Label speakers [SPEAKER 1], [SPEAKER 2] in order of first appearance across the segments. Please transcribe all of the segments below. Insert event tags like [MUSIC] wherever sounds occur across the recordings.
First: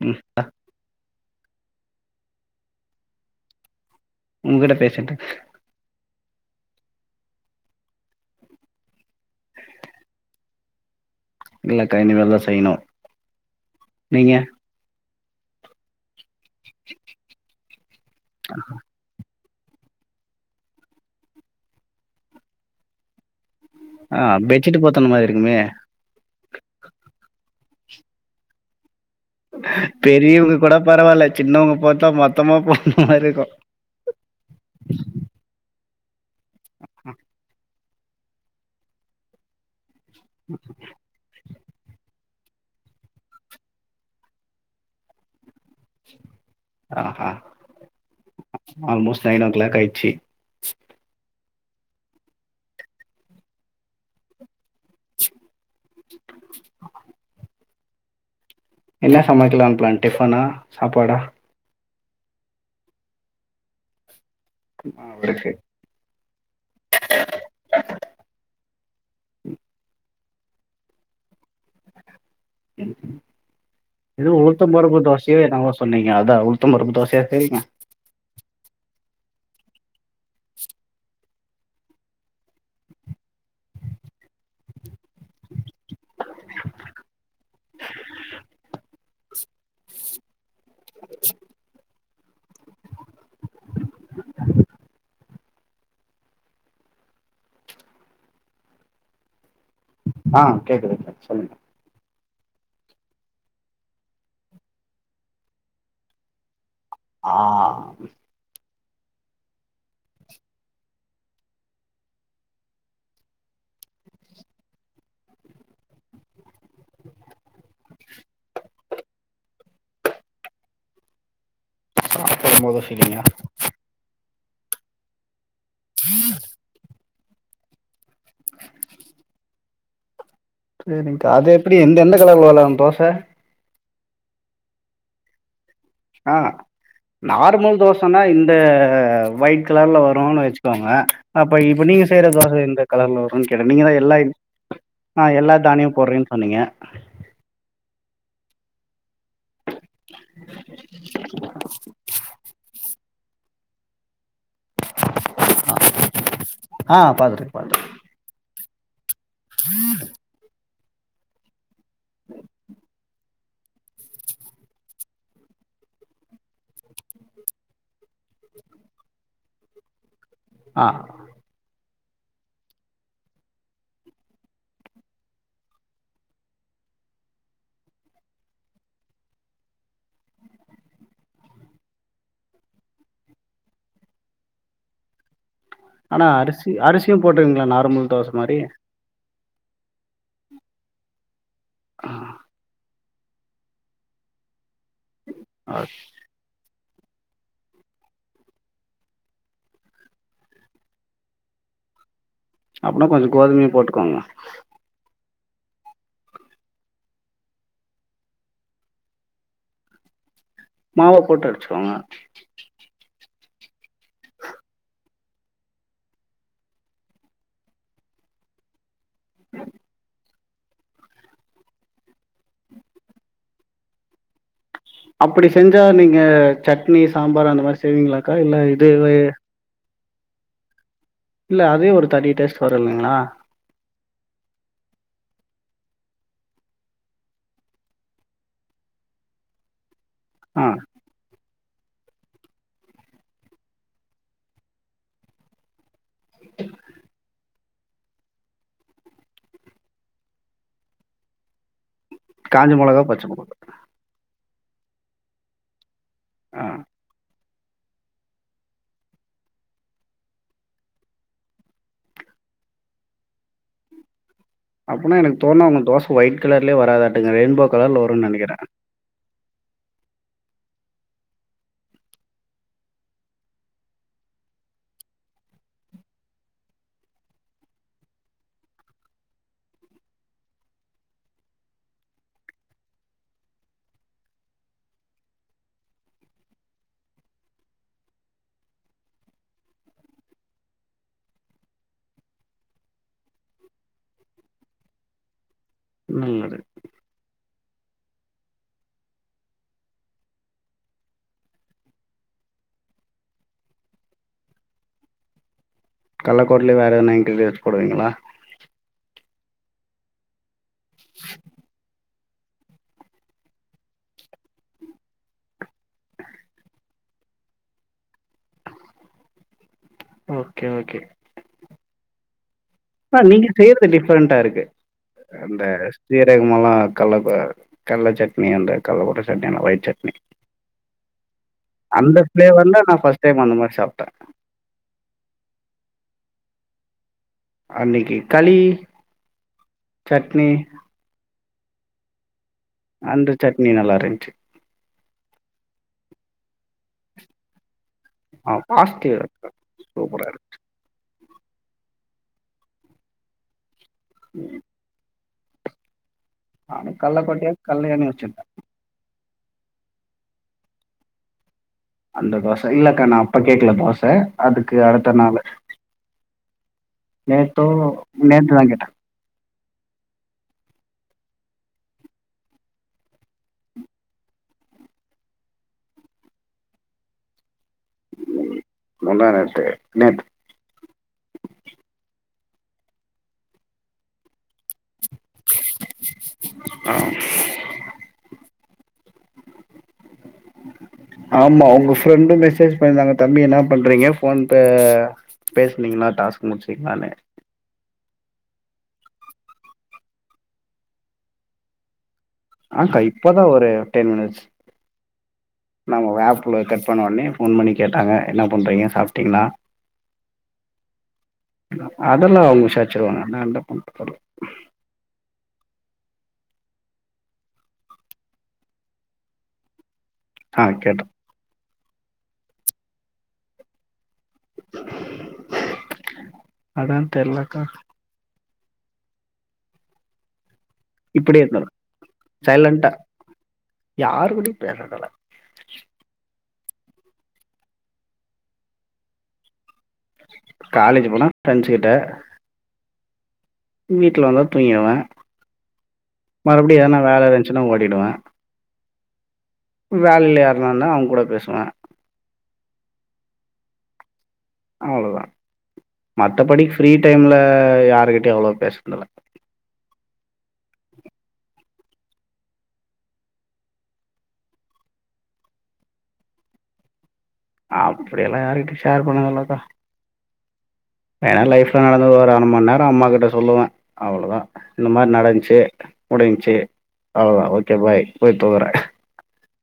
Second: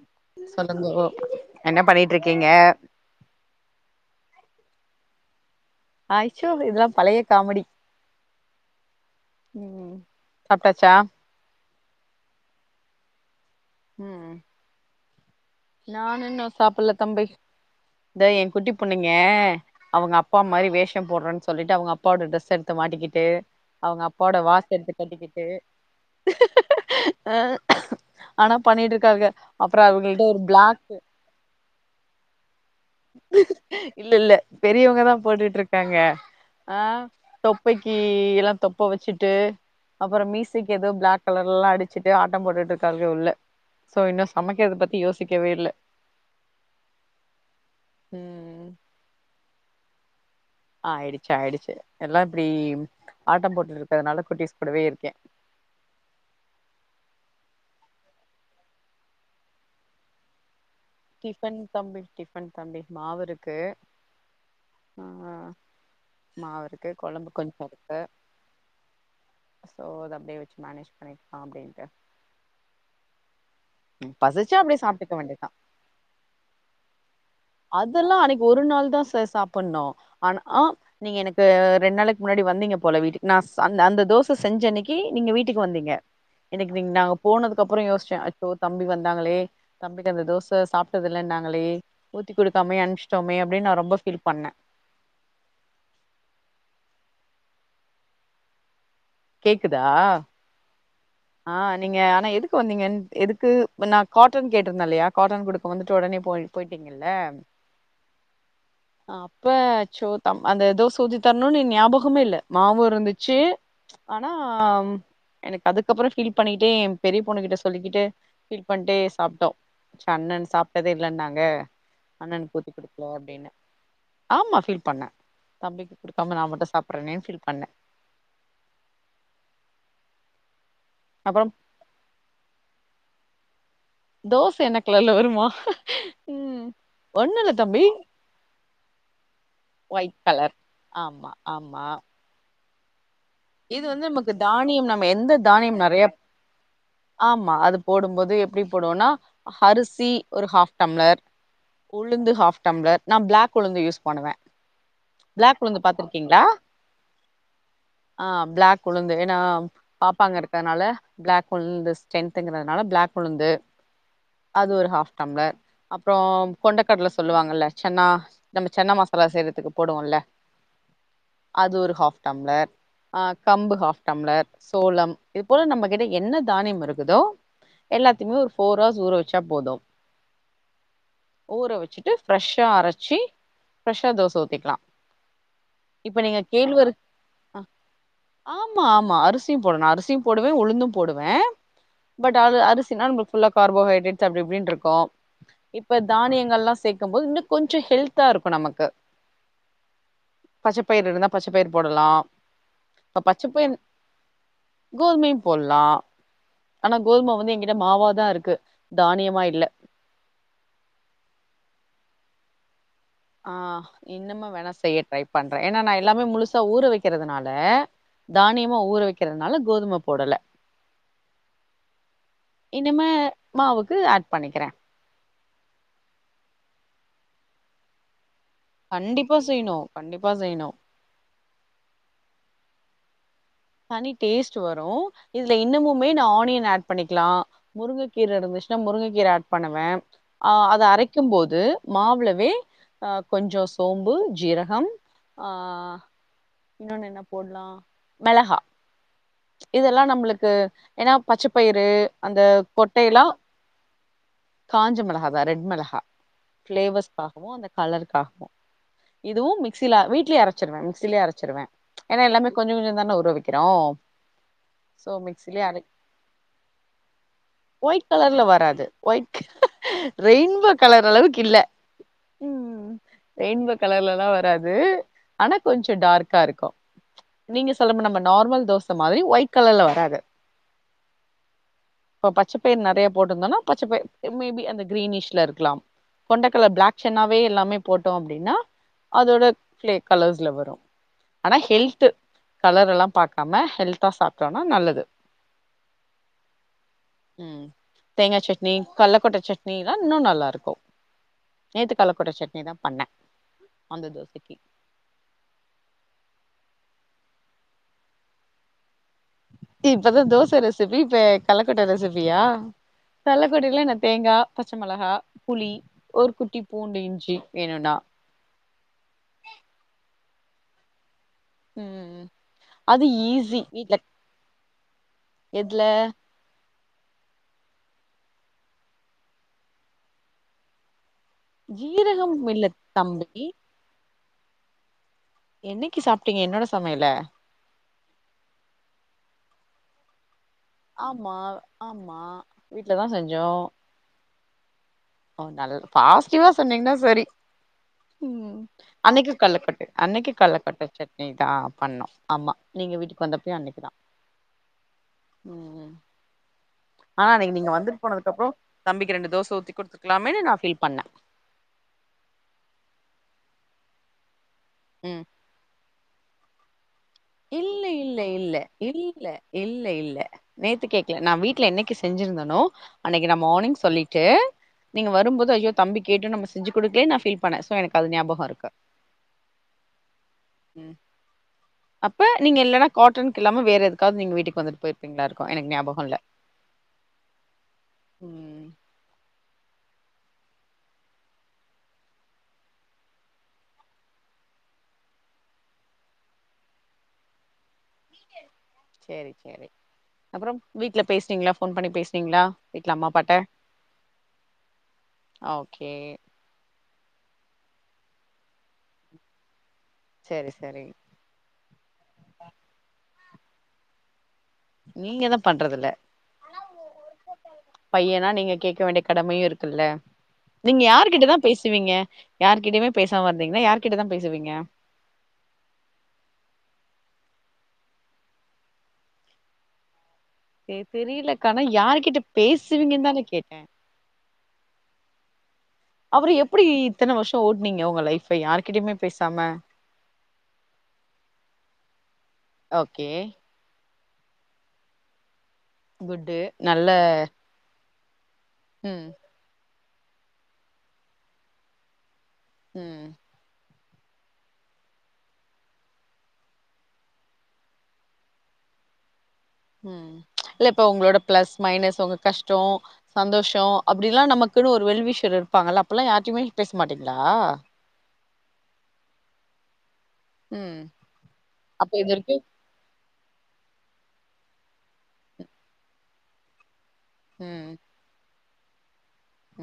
[SPEAKER 1] ம்
[SPEAKER 2] சொல்லுங்கோ என்ன பண்ணிட்டுருக்கீங்க
[SPEAKER 1] உன்கிட்ட பேசிட்டுருக்கேன்
[SPEAKER 2] ஐயோ இதல்லாம் பழைய காமெடி உம் சாப்ட்டாச்சா
[SPEAKER 1] இல்லக்கா இனிமேல் தா செய்ணும்
[SPEAKER 2] ம் ம் நானு இன்னு சாப்பல தம்பி இத என் குட்டி பொண்ணு ஏ அவங்க அப்பா மாரி வேஷம் போடுறேன்னு சொல்லிட்டு அவங்க அப்பாவோட ட்ரெஸ் எடுத்து மாட்டிக்கிட்டு அவங்க
[SPEAKER 1] ஆ
[SPEAKER 2] அப்போட வாட்ச்
[SPEAKER 1] பெட்ஷீட்
[SPEAKER 2] எடுத்து
[SPEAKER 1] போத்தன மாரி
[SPEAKER 2] கட்டிக்கிட்டு
[SPEAKER 1] இருக்குமே
[SPEAKER 2] அ ஆனா பண்ணிட்டுருக்காங்க
[SPEAKER 1] பெரியவங்க கூட பரவாயில்ல சின்னவங்க பாரத்தா மொத்தமா போ
[SPEAKER 2] இல்ல இல்ல பெரியவங்க தா போட்டுட்டுருக்காங்க ஆ தொப்பை எல்லாம் தொப்ப வச்சுட்டு அப்றம் மீசைக்கு ஏதோ பிளாக் கலர் எல்லாம் அடிச்சுட்டு ஆட்டம் போட்டுட்டு இருக்காளுக உள்ள சோ இன்னு சமைக்கறத பத்தி யோசிக்கவே இல்ல
[SPEAKER 1] ஆஹா
[SPEAKER 2] இது
[SPEAKER 1] ஆல்மோஸ்ட் நைன் ஓ கிளாக் ஆயிச்சு
[SPEAKER 2] ஆ ஆயிடுச்சு ஆயிடுச்சு எல்லாம் இப்படி ஆட்டம் போட்டுட்டு இருக்கிறதுனால குட்டிஸ் கூடடவே இருக்கே
[SPEAKER 1] என்ன சமைக்கலாம்னு ப்ளான் டிஃபனா சாப்பாடா
[SPEAKER 2] டிஃபன் தம்பி டிஃபன் தம்பி மாவு இருக்கு ஆ
[SPEAKER 1] இருக்கு
[SPEAKER 2] மாவு இருக்கு குழம்பு கொஞ்சம் இருக்கு சோ அ அப்டியே வச்சு மேனேஜ் பண்ணிக்கலா அப்டின்ட்டு ம்
[SPEAKER 1] இது
[SPEAKER 2] பசிச்சா
[SPEAKER 1] உளுத்தம்
[SPEAKER 2] அப்டியே
[SPEAKER 1] பருப்பு
[SPEAKER 2] சாப்ட்டுக்க வேண்டியதா
[SPEAKER 1] தோசையோ என்னவோ சொன்னீங்க அதா உளுத்தம் பருப்பு தோசையா சேரிங்க
[SPEAKER 2] அதெல்லா அன்னைக்கு ஒரு நாள் தா சார் சாப்பிட்ணு ஆனா ஆ நீங்க எனக்கு ரெண்டு நாளைக்கு முன்னாடி வந்தீங்க போல வீட்டுக்கு நா ச அந்த தோச செஞ்ச அன்னைக்கு நீங்க வீட்டுக்கு வந்தீங்க எனக்கு நீங்க நா அங்க போனதுக்கு அப்பற யோசுச்சே அச்சோ தம்பி வந்தாங்களே தம்பிட்ட அந்த தோச ச சாப்பிட்டதில்லன்னாங்களே ஊத்திக் குடுக்காமே அனும்ச்சிட்டோமே அப்டின் நா ரொம்ப ஃபீல் பண்ணே கேக்குதா
[SPEAKER 1] ஆ கேக்குதுங்க
[SPEAKER 2] ஆ
[SPEAKER 1] சொல்லுங்க
[SPEAKER 2] நீங்க ஆனா எதுக்கு வந்தீங்கன் எதுக்கு நா காட்டன் கேட்ருந்தே இல்லையா காட்டன் குடுக்க வந்துட்டு ஒடனே போயிட் போய்ட்டீங்கல்ல
[SPEAKER 1] ஆ
[SPEAKER 2] அப்ப சோதம் அந்த தோச ஊத்தி தர்ணுன்னு ஞாபகமே இல்ல மாவு இருந்துச்சு ஆனா எனக்கு அதுக்கப்பற ஃபீல் பண்ணிகிட்டே எ பெரிய பொண்ணுக் கிட்ட சொல்லிக்கிட்டு ஃபீல் பண்ட்டே சாப்ட்டோ ச அண்ணன் சாப்ட்டதே இல்லன்னாங்க அண்ணனுக்கு
[SPEAKER 1] சாப்பிடும்
[SPEAKER 2] ஊத்தி
[SPEAKER 1] போது
[SPEAKER 2] குடுத்துருவோ
[SPEAKER 1] ஃபீலிங்கா
[SPEAKER 2] அப்டின்னு ஆமா ஃபீல் பண்ணே தம்பிக்கு குடுக்காம நா மட்டு சாப்ட்றனேனு ஃபீல் பண்ணே
[SPEAKER 1] சேரிங்க்கா அது
[SPEAKER 2] அப்புறம்
[SPEAKER 1] எப்டி எந்த எந்த கலர்ல வளரு தோச
[SPEAKER 2] தோச என்ன கலர்ல வருமா
[SPEAKER 1] ஆ
[SPEAKER 2] ம் ஒண்ணுல்ல
[SPEAKER 1] நார்மல்
[SPEAKER 2] தம்பி
[SPEAKER 1] தோசனா இந்த ஒயிட் கலர்ல
[SPEAKER 2] ஒயிட்
[SPEAKER 1] வருன்னு
[SPEAKER 2] கலர்
[SPEAKER 1] வெச்சுக்கோங்க
[SPEAKER 2] ஆமா
[SPEAKER 1] அப்ப
[SPEAKER 2] ஆமா
[SPEAKER 1] இப்ப நீங்க செய்ற தோச எந்த கலர்ல வருன்னு கேட்டே
[SPEAKER 2] இது
[SPEAKER 1] நீங்கதா
[SPEAKER 2] வந்து
[SPEAKER 1] எல்லா
[SPEAKER 2] நமக்கு
[SPEAKER 1] இக்
[SPEAKER 2] தானியம் நம்ம
[SPEAKER 1] ஆ
[SPEAKER 2] எந்த
[SPEAKER 1] எல்லா
[SPEAKER 2] தானியம்
[SPEAKER 1] தானியமு
[SPEAKER 2] நெறைய
[SPEAKER 1] போட்றேன்னு சொன்னீங்க
[SPEAKER 2] ஆமா அது போடும்போது எப்டி போடுவோனா ஹரிசி ஒரு ஹாஃப் டம்ளர் உளுந்து ஹாஃப் டம்ளர் நா பிளாக் உளுந்து யூஸ் பண்ணுவே பிளாக் உளுந்து பாத்துருக்கீங்ளா
[SPEAKER 1] ஆ பாத்துருக்கே பாத்துருக்
[SPEAKER 2] ஆ பிளாக் உளுந்து ஏனா பாப்பாங்க இருக்கதுனால பிளாக் உளுந்து ஸ் ஸ்ட்ரென்துங்கிறதுனால பிளாக் உளுந்து அது ஒரு ஹாஃப் டம்ளர் அப்றோ கொண்டக்கட்ல சொல்லுவாங்கல்ல சன்னா நம்ம சன்னா மசாலா செய்றத்துக்கு போடுவோல்ல
[SPEAKER 1] ஆ
[SPEAKER 2] அது ஒரு ஹாஃப் டம்ளர் ஆ கம்பு ஹாஃப் டம்ளர் சோளம் இது போல நம்மகிட்ட என்ன தானியம் இருக்குதோ எல்லாத்தையுமே ஒரு ஃபோர் ஹவர்ஸ் ஊற வெச்சா போது ஊற வெச்சுட்டு ஃப்ரெஷ்ஷா அரைச்சு ஃப்ரெஷ்ஷா தோச ஊத்திக்கலா இப்ப
[SPEAKER 1] ஆனா
[SPEAKER 2] நீங்க
[SPEAKER 1] அரிசி
[SPEAKER 2] கேள்வெரகு
[SPEAKER 1] அரிசியு
[SPEAKER 2] ஆ
[SPEAKER 1] போட்டுருவீங்களா நார்மல் தோச மாரி
[SPEAKER 2] ஆமாம்மா அரிஸ் சி போடணு அரிசியு போடுவே உளுந்து போடுவே பட் அது அரிசினா நம்மளுக் குள்ள கார்போஹைட்ரேட்ஸ் அப்டி இப்டினு இருக்கு இப்ப தானியங்கள்லா சேக்கும்போது இன்னு கொஞ்ச ஹெல்த்த இருக்கு நமக்கு பச்சைப்பயிர் இருந்தா பச்ச பயிர் போடலா
[SPEAKER 1] அப்டினா
[SPEAKER 2] இப்ப
[SPEAKER 1] கொஞ்ச கோதுமையு
[SPEAKER 2] பச்சப்பயிர்
[SPEAKER 1] போட்டுக்கோங்க
[SPEAKER 2] கோதுமையு போட்லா ஆனா கோதும வந்து எங்கிட்ட மாவாதா இருக்கு தானியமா இல்ல
[SPEAKER 1] மாவ போட்டு அடிச்சுக்கோங்க
[SPEAKER 2] ஆ இன்னமு வேணா செய்ய ட்ரை பண்றே ஏனா நா எல்லாமே முழுசா ஊற வெக்கிறதுனால தானியமா ஊற வெக்கிறதுனால கோதும போடல இனிமே மாவுக்கு ஆட் பண்ணிக்கிறே
[SPEAKER 1] அப்புடி செஞ்சா நீங்க சட்னி சாம்பார் அந்த மாரி செய்வீங்ளாக்கா இல்ல இதுவே
[SPEAKER 2] கண்டிப்பா செய்ணு கண்டிப்பா செய்ணு
[SPEAKER 1] இல்ல அதே ஒரு தனி டேஸ்டு வரும் இல்லங்களா
[SPEAKER 2] தனி டேஸ்ட் வரும் இதுல இன்னமுமே நா ஆனியன் ஆட் பண்ணிக்கலா முருங்கைகீரை இருந்துச்சுன்னா முருங்கைகீரை ஆட் பண்ணுவே ஆ அதை அரைக் க்கும் போது மாவுளவே ஆ கொஞ்ச சோம்பு ஜீரகம் ஆ இன்னொன்னு என்ன போடலா மிளகா இதெல்லா நம்மளுக்கு ஏன்னா பச்சைப்பயிறு அந்த
[SPEAKER 1] காஞ்ச மொளகா
[SPEAKER 2] கொட்டையல்லா
[SPEAKER 1] பச்ச மொளகா
[SPEAKER 2] காஞ்ச மிளகா அத ரெட் மிளகா
[SPEAKER 1] ஆ
[SPEAKER 2] பிளேவர்ஸ்சுக்காகவு அந்த கலருக்காகவு இதுவு மிக்சில வீட்லேயே அரைச்சிடுவே மிக்சிலயே அரைச்சிடுவே ஏன்னா எல்லாமே கொஞ்ச கொஞ்ச தானே ஊற வைக்கிறோ சோ
[SPEAKER 1] அப்டின்னா எனக்கு
[SPEAKER 2] மிக்சிலயே
[SPEAKER 1] தேணு
[SPEAKER 2] அரை
[SPEAKER 1] உங்க தோசை ஒயிட்கலர்லயே வராதட்டுங்கே ரேயின் போ கலர்ல
[SPEAKER 2] ஒயிட்
[SPEAKER 1] வருன்னு நினைக்கிறே
[SPEAKER 2] வராது ஒயிட் ரெயின்போ கலர் அளவுக்கு இல்ல ம்ம் ரெயின்போ கலர்ல எல்லா வராது ஆனா கொஞ்ச டார்க்கா இருக்கும் நீங்க சொல்ல போ நம்ம நார்மல் தோச மாறி ஒயிட் கலர்ல வராது இப்ப பச்சைப்பயிர் நெறைய போட்டிருந்தன்னா பச்சைப்பயிர் மே பி அந்த கிரீனிஷ்ல இருக்கலா கொண்ட கல்ல பிளாக் சென்னாவே எல்லாமே போட்டோ அப்டின்னா அதோட பே கலர்ஸ்ல வரும் ஆனா ஹெல்த் கலர் எல்லா பாக்காம ஹெல்த்தா சாப்ட்டானா நல்லது
[SPEAKER 1] நல்லது
[SPEAKER 2] ம் தேங்கா சட்னி கள்ளக் கொட்ட சட்னி எல்லா இன்னு நல்லா இருக்கும் நேத்தி கள்ள கொட்ட சட்னி தா பண்ணே அந்த தோசைக்கு
[SPEAKER 1] கள்ளக்கோடல வேற எதன நைட்டுக்கு ஏதாவது போடுவீங்களா
[SPEAKER 2] இப்பதா தோச ரெசிபி இப்ப கள்ளக்கொட்ட ரெசிபியா கள்ளக்கொட்டையில என்ன தேங்காய் பச்ச மிளகா புளி ஒரு குட்டி பூண்டு இஞ்சு வேணுனா
[SPEAKER 1] ஓகே ஓகே
[SPEAKER 2] ம் ம்
[SPEAKER 1] ஆ நீங்க செய்யறது டிஃரெண்டா இருக்கு அந்த
[SPEAKER 2] எதுல
[SPEAKER 1] அதிக்கமல்லா கள்ள ஆ கடல சட்னி அந்த கள்ள கொட்ட சட்னி ஒயிட் சட்னி அந்த
[SPEAKER 2] ஜீரகம் இல்ல
[SPEAKER 1] ப்ளேவர் நா ஃபர்ஸ்ட் டைம்
[SPEAKER 2] தம்பி
[SPEAKER 1] அந்த மாறி சாப்
[SPEAKER 2] என்னைக்கு சாப்பிட்டீங்க என்னோட சமையல
[SPEAKER 1] அன்னைக்கு களி சட்னி
[SPEAKER 2] ஆமா ஆமா வீட்டுல தா
[SPEAKER 1] அந்த
[SPEAKER 2] செஞ்சோ
[SPEAKER 1] சட்னி நல்லா இருச்சு
[SPEAKER 2] ஓ நல்லது பாசிட்டிவா சொன்னீங்கன்னா சேரி
[SPEAKER 1] ஆ
[SPEAKER 2] ம்
[SPEAKER 1] பாசிட்டிவ்
[SPEAKER 2] அன்னைக்கு
[SPEAKER 1] இருக்கு.
[SPEAKER 2] கள்ளக்கெட்ட
[SPEAKER 1] சூப்பரா
[SPEAKER 2] அன்னைக்கு
[SPEAKER 1] இருக்கு.
[SPEAKER 2] கள்ளக்கெட்ட சட் னி தா பண்ணே ஆமா நீங்க வீட்டுக்கு வந்த போ அன்னைக்குதா
[SPEAKER 1] ம்
[SPEAKER 2] ம்
[SPEAKER 1] நானும்
[SPEAKER 2] ஆனா
[SPEAKER 1] கல்லக்கோட்டையா
[SPEAKER 2] அன்னைக்கு நீங்க வந்துட்டு
[SPEAKER 1] கல்லையான்னு
[SPEAKER 2] போனதுக்கு அப்றே
[SPEAKER 1] யோசிச்சிருந்தேன்.
[SPEAKER 2] தம்பிக்கு ரெண்டு தோசை ஊத்தி கொத்துக்கலாமேனு நா பீல் பண்ணே
[SPEAKER 1] அந்த தோசை இல்ல அக்கா நா அப்ப கேக்குல தோசை அதுக்கு அடுத்த
[SPEAKER 2] ம்
[SPEAKER 1] நாளு நேத்தே
[SPEAKER 2] இல்ல இல்ல
[SPEAKER 1] நேத்து
[SPEAKER 2] இல்ல
[SPEAKER 1] தா கேட்டே
[SPEAKER 2] இல்ல இல்ல இல்ல நேத்து கேக்கல நா வீட்டுல என்னைக்கு செஞ்சிருந்தனே அன்னைக்கு நா மார்னிங் சொல்லிட்டு நீங்க வரும்போது ஐயோ தம்பி கேட்டு நம்ப செஞ்சு கொடுக்கலேயே நா ஃபில் பண்ணே சோ எனக் அது ஞாபக இருக்கு
[SPEAKER 1] முந்தா நேத்து நேத்து.
[SPEAKER 2] ம் அப்ப நீங்க இல்லன்னா காட்டனுக்கு இல்லாம வேற எதுக்காவது நீங்க வந்துட்டு போயிட்டு போயிங்க [UNINTELLIGIBLE] இருக்கும் எனக்கு ஞாபக இல்ல [INAUDIBLE]
[SPEAKER 1] ஆமா உங்க ஃப்ரெண்டு மெசேஜ் பண்ணிருந்தாங்க தம்பி என்ன பண்றீங்க போன் ப பேசுனீங்களா டாஸ்க் முடிச்சிங்களான்னு
[SPEAKER 2] சேரி சேரி அப்றோ வீட்ல பேசிடிங்களா போன் பண்ணி பேச
[SPEAKER 1] ஆ அக்கா இப்பதா ஒரு டென் மினிட்ஸ்
[SPEAKER 2] ஓகே
[SPEAKER 1] நம்ம ஆப் ப்ல கட் பண்ண உன்னைய ஃபோன் பண்ணி கேட்டாங்க என்ன பண்றீங்க சாப்ட்டிங்களா
[SPEAKER 2] சேரி சேரி
[SPEAKER 1] அது எல்லா அவங்க விசாரிச்சிருவாங்க நல்ல பொண்ணு
[SPEAKER 2] நீங்க தா பண்றது இல்ல பையனா நீங்க கேக்க வேண்டிய கடமையு இருக்கு இல்ல
[SPEAKER 1] ஆ
[SPEAKER 2] நீங்க
[SPEAKER 1] கேட்டே
[SPEAKER 2] யார்கிட்டதா பேசுவீங்க யார்கிட்டயுமே பேசாம இருந்திங்கன்னா யார்கிட்டதா பேசுவீங்க
[SPEAKER 1] அதா தெரிலக்கா இப்டியே
[SPEAKER 2] தெரியலக்கானா
[SPEAKER 1] இருந்தரு
[SPEAKER 2] யார் கிட்ட
[SPEAKER 1] சைலண்டா
[SPEAKER 2] பேசுவிங்கன்னு தானே கேட்டே
[SPEAKER 1] யாரு கூடயு பேசறதில்ல
[SPEAKER 2] அப்றோ எப்டி இத்தன வருஷோ ஓட்டுனிங்க உங்க லைஃப் யாருகிட்டயுமே பேசாம
[SPEAKER 1] காலேஜ் போனா ஃபிரண்ட்ஸ் கிட்ட
[SPEAKER 2] ஓகே
[SPEAKER 1] வீட்டில வந்தால் தூங்கிடுவே
[SPEAKER 2] குட்டு
[SPEAKER 1] மறுபடியு
[SPEAKER 2] நல்ல
[SPEAKER 1] எதனா வேல இருந்துச்சுன்னா ஓடிடுவே
[SPEAKER 2] ம்
[SPEAKER 1] வேல இல்லியா இருந்தா அவங் கூட பேசுவே
[SPEAKER 2] ம்
[SPEAKER 1] அவ்ளோதா மத்தபடி ஃப்ரீ டைமில்ல யாருக்கிட்டயு அவ்ளோ பேசுனதில்ல
[SPEAKER 2] ம் இல்ல இப்ப உங்களோட பிளஸ் மைனஸ் உங்க கஷ்டோ சந்தோஷோ அப்டி எல்லா நமக்குன்னு ஒரு வெல்விஷயர் இருப்பாங்கல்ல அப்பில்லா யாருகிட்டையுமே பேச மாட்டிங்களா
[SPEAKER 1] அப்டி எல்லா யாருகிட்டயு ஷேர் பண்ணது இல்லக்கா
[SPEAKER 2] ம்
[SPEAKER 1] வேண்ணா லைஃப்ல
[SPEAKER 2] அப்ப இது
[SPEAKER 1] நடந்தது ஒரு
[SPEAKER 2] வரைக்கு
[SPEAKER 1] அர மண் நேரோ அம்மா கிட்ட சொல்லுவே அவ்ளதாஇந்த மாரி நடந்துச்சு முடிஞ்ச்சு அவ்ளதா
[SPEAKER 2] ம்
[SPEAKER 1] ஓகே பாய் போயி தூங்கறே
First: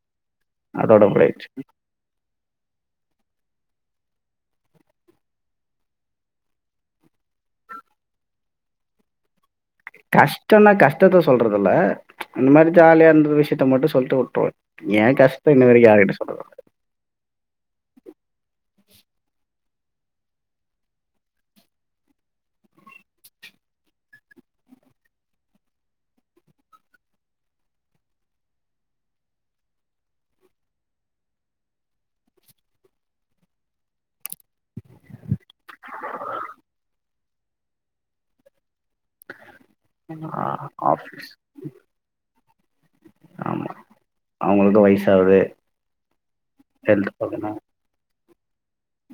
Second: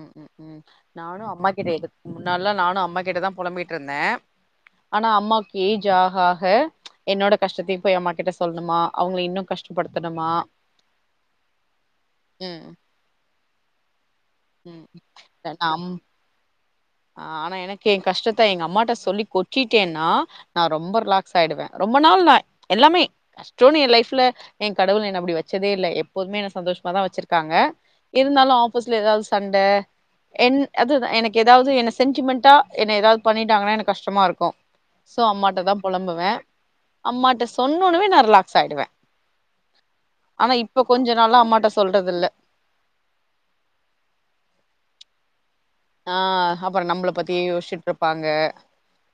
[SPEAKER 2] ம் ம் ம் நானு
[SPEAKER 1] முடிஞ்ச்சு
[SPEAKER 2] அம்மா கிட்ட எ முன்னால்லா நானு அம்மா கிட்டதா பொலம்பிட்டு இருந்தே ஆனா அம்மாக்கு ஏஜ் ஆகா ஆகா என்னோட கஷ்டத்தையு போயி அம்மா கிட்ட சொல்லணுமா அவங்கள இன்னு கஷ்ட
[SPEAKER 1] கஷ்டன்னா கஷ்டத்த சொல்றது இல்ல இந்த
[SPEAKER 2] ம்
[SPEAKER 1] மாரி ஜாலியா இருந்த விஷயத்த மட்டு சொல்ட்டு விட்டுருவே
[SPEAKER 2] ம்
[SPEAKER 1] ஏ கஷ்டத்த இன்ன வரைக்கு யார் கிட்டயு சொன்ன
[SPEAKER 2] ஆ ஆனா எனக்கு ஏ கஷ்டத்த எங்க அம்மாயிட்ட சொல்லி கொட்டிடேன்னா நா ரொம்ப ரிலாக்ஸ் ஆயிடுவே ரொம்ப நாள் நா எல்லாமே கஷ்டோன்னு ஏ லைஃப்ல ஏ கடவுள் என்ன அப்டி வெச்சதே இல்ல எப்போதுமே என்ன சந்தோஷமா தா வெச்சிருக்காங்க இருந்தாலு ஆப்பிஸ்ல ஏதாவது சண்ட என் அதுதா எனக் எது ஏதாவது என்ன சென்டிமெண்ட்டா என்ன ஏதாவது பண்ணிட்டாங்கன்னா எனக்கு கஷ்டமா இருக்கு சோ அம்மாயிட்டா தா பொலம்புவே அம்மாயிட்ட சொன்னோன்னவே நா ரிலாக்ஸ் ஆயிடுவே ஆனா
[SPEAKER 1] ஆ
[SPEAKER 2] இப்ப கொஞ்ச
[SPEAKER 1] ஆஃபீஸ்
[SPEAKER 2] நாளா அம்மாட்ட சொல்றது இல்ல
[SPEAKER 1] ஆமா அவங்களுக்கு வயசு ஆகுது
[SPEAKER 2] ஆ அப்றோ நம்மள பத்தியே யோசிச்சுட்டு இருப்பாங்க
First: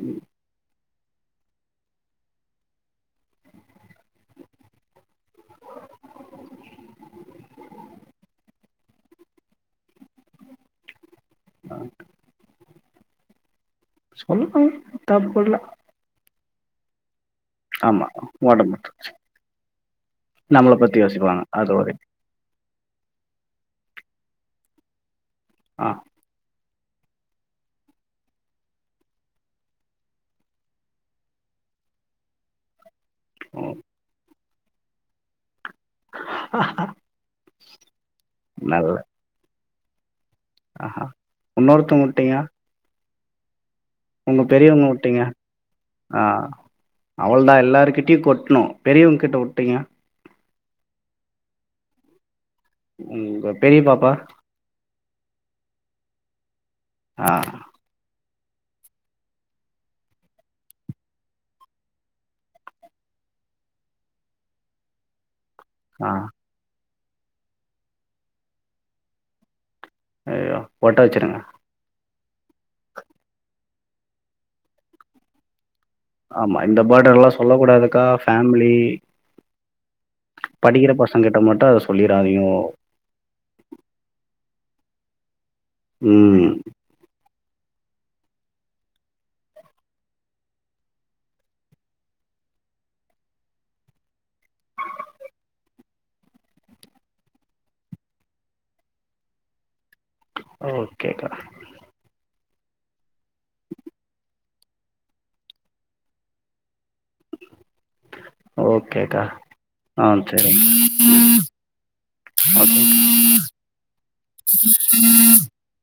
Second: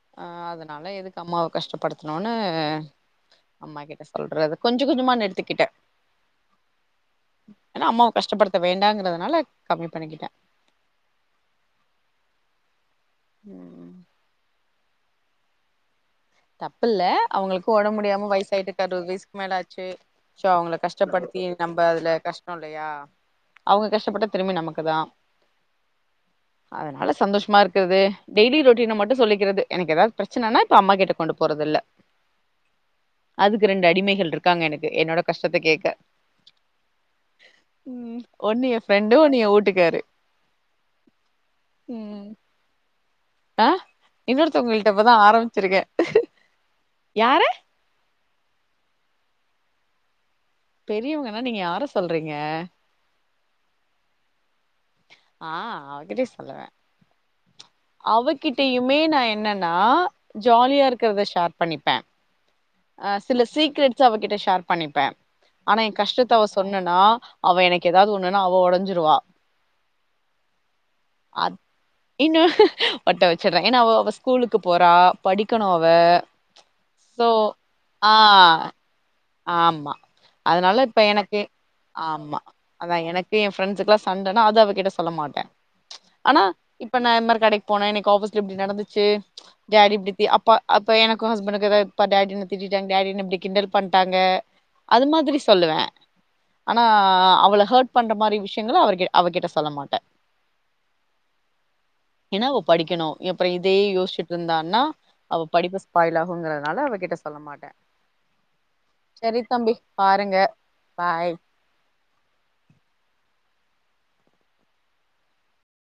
[SPEAKER 1] ம்
[SPEAKER 2] அ அதனால எதுக்கு அம்மாவ கஷ்டப்படுத்துனுன்னு அம்மா கிட்ட சொல்றது கொஞ்ச கொஞ்சமா நிறுத்துக்கிட்டே ஏன்னா அம்மாவை கஷ்டப்படுத்த வேண்டாங்கறதுனால கம்மி பண்ணிக்கிட்டே
[SPEAKER 1] ஆ
[SPEAKER 2] உம்
[SPEAKER 1] சொல்லட்டூ தப்பு இல்ல
[SPEAKER 2] தப்பு இல்ல அவுங்களுக்கும் ஒடம்பு
[SPEAKER 1] ஆமா
[SPEAKER 2] முடியாம வயசு ஆயிட்டு அறுபது வயசுக்கு மேல ஆச்சு சு
[SPEAKER 1] நம்மள
[SPEAKER 2] அவுங்கள
[SPEAKER 1] பத்தி
[SPEAKER 2] கஷ்டப்படுத்தி
[SPEAKER 1] யோசிப்பாங்க அது
[SPEAKER 2] நம்ப
[SPEAKER 1] ஒரு
[SPEAKER 2] அதுல கஷ் இல்லயா அவுங்க கஷ்டப்பட்டா திரும்பி நமக்கு தா
[SPEAKER 1] ஆ
[SPEAKER 2] அதனால சந்தோஷமா இருக்குறது டெய்லி ரொட்டீன மட்டு சொல்லிக்கிறது எனக்கு ஏதாவது பிரச்சனைனா இப்ப அம்மா கிட்ட கொண்டு போறது இல்ல ல அதுக்கு ரெண்டு அடிமைகள் இருக்காங்க எனக்கு என்னோட கஷ்டத்த கேக்க உம் ஒன்னி எ
[SPEAKER 1] நல்ல
[SPEAKER 2] ஃப்ரெண்டு ஒன்னு ஏ ஊட்டுக்காரு
[SPEAKER 1] ஆஹா இன்னொருத்தங்க விட்டிங்க
[SPEAKER 2] ஆ
[SPEAKER 1] உங்க பெரியவங்க
[SPEAKER 2] இன்னொருத்தவங்கள்ட்ட இப்பதா
[SPEAKER 1] உட்டீங்க
[SPEAKER 2] ஆரம்பிச்சிருக்கே
[SPEAKER 1] ஆ அவ்ள
[SPEAKER 2] யார
[SPEAKER 1] தா எல்லாருக்கிட்யும் கொட்ணூ பெரியவங்கிட்ட உட்டீங்க
[SPEAKER 2] பெரியவங்கன்னா நீங்க யார சொல்றீங்க
[SPEAKER 1] உம் உங்க பெரிய பாப்பா
[SPEAKER 2] ஆ அவகிட்ட சொல்லுவே
[SPEAKER 1] ஆ
[SPEAKER 2] அவகிட்டயுமே நா என்னன்னா ஜாலியா இருக்கிறத ஷேர் பண்ணிப்பே ஆ சில சீக்ரட்ஸ் அவகிட்ட ஷேர் பண்ணிப்பே ஆனா எ
[SPEAKER 1] ஆ
[SPEAKER 2] கஷ்டத்த அவ சொன்னனா அவ எனக்கு ஏதாவது ஒண்ணுன்னா அவ ஒடஞ்சிருவா
[SPEAKER 1] ஐயயோ ஒட்டவச்சுருங்க
[SPEAKER 2] இன்னும் ஒட்ட வச்சுறே ஏன்னா அவ அவ ஸ்கூலுக்கு போறா படிக்கணு அவ
[SPEAKER 1] ஆமா இந்த படர் எல்லா
[SPEAKER 2] சோ
[SPEAKER 1] சொல்ல கூடாதுக்கா
[SPEAKER 2] ஆ
[SPEAKER 1] ஃபேமிலி
[SPEAKER 2] ஆமா அதனால
[SPEAKER 1] படிக்கிற
[SPEAKER 2] இப்ப
[SPEAKER 1] பசங்
[SPEAKER 2] எனக்கு
[SPEAKER 1] கிட்ட மட்டு அத
[SPEAKER 2] ஆமா
[SPEAKER 1] சொல்லிடாதீங்கோ
[SPEAKER 2] அதா எனக்கு எ ஃப்ரெண்ட்ஸ்க்லா சண்டன்னா அது அவ கிட்ட சொல்ல மாட்டே
[SPEAKER 1] உம்
[SPEAKER 2] ஆனா இப்ப நா இன் மாரி கடைக்கு போனே ஆபீஸ்ல இப்டி நடந்துச்சு டாடி இப்டித் அப்பா அப்ப எனக்கும் ஹஸ்பண்டுக்கு டாடி திட்டிட்டாங் டாடி இப்டி கிண்டல் பண்ட்டாங்க அது மாதிரி சொல்லுவே ஆனா அவள ஹர்ட் பண்ற மாரி விஷயங்கள் அவர் அவகிட்ட சொல்ல மாட்டே
[SPEAKER 1] ஓகே கனா
[SPEAKER 2] ஏன்னா அவ படிக்கணு அப்றோம் இதயே யோசிச்சுட்டு இருந்தான்னா அவ படிப்பு ஸ்பாயிலாகுங்றதுனால அவகிட்ட சொல்ல மாட்டே
[SPEAKER 1] ஓகேக்கா
[SPEAKER 2] சரி தம்பி
[SPEAKER 1] நா
[SPEAKER 2] பாருங்க
[SPEAKER 1] வச்சுர்ரே
[SPEAKER 2] பாய்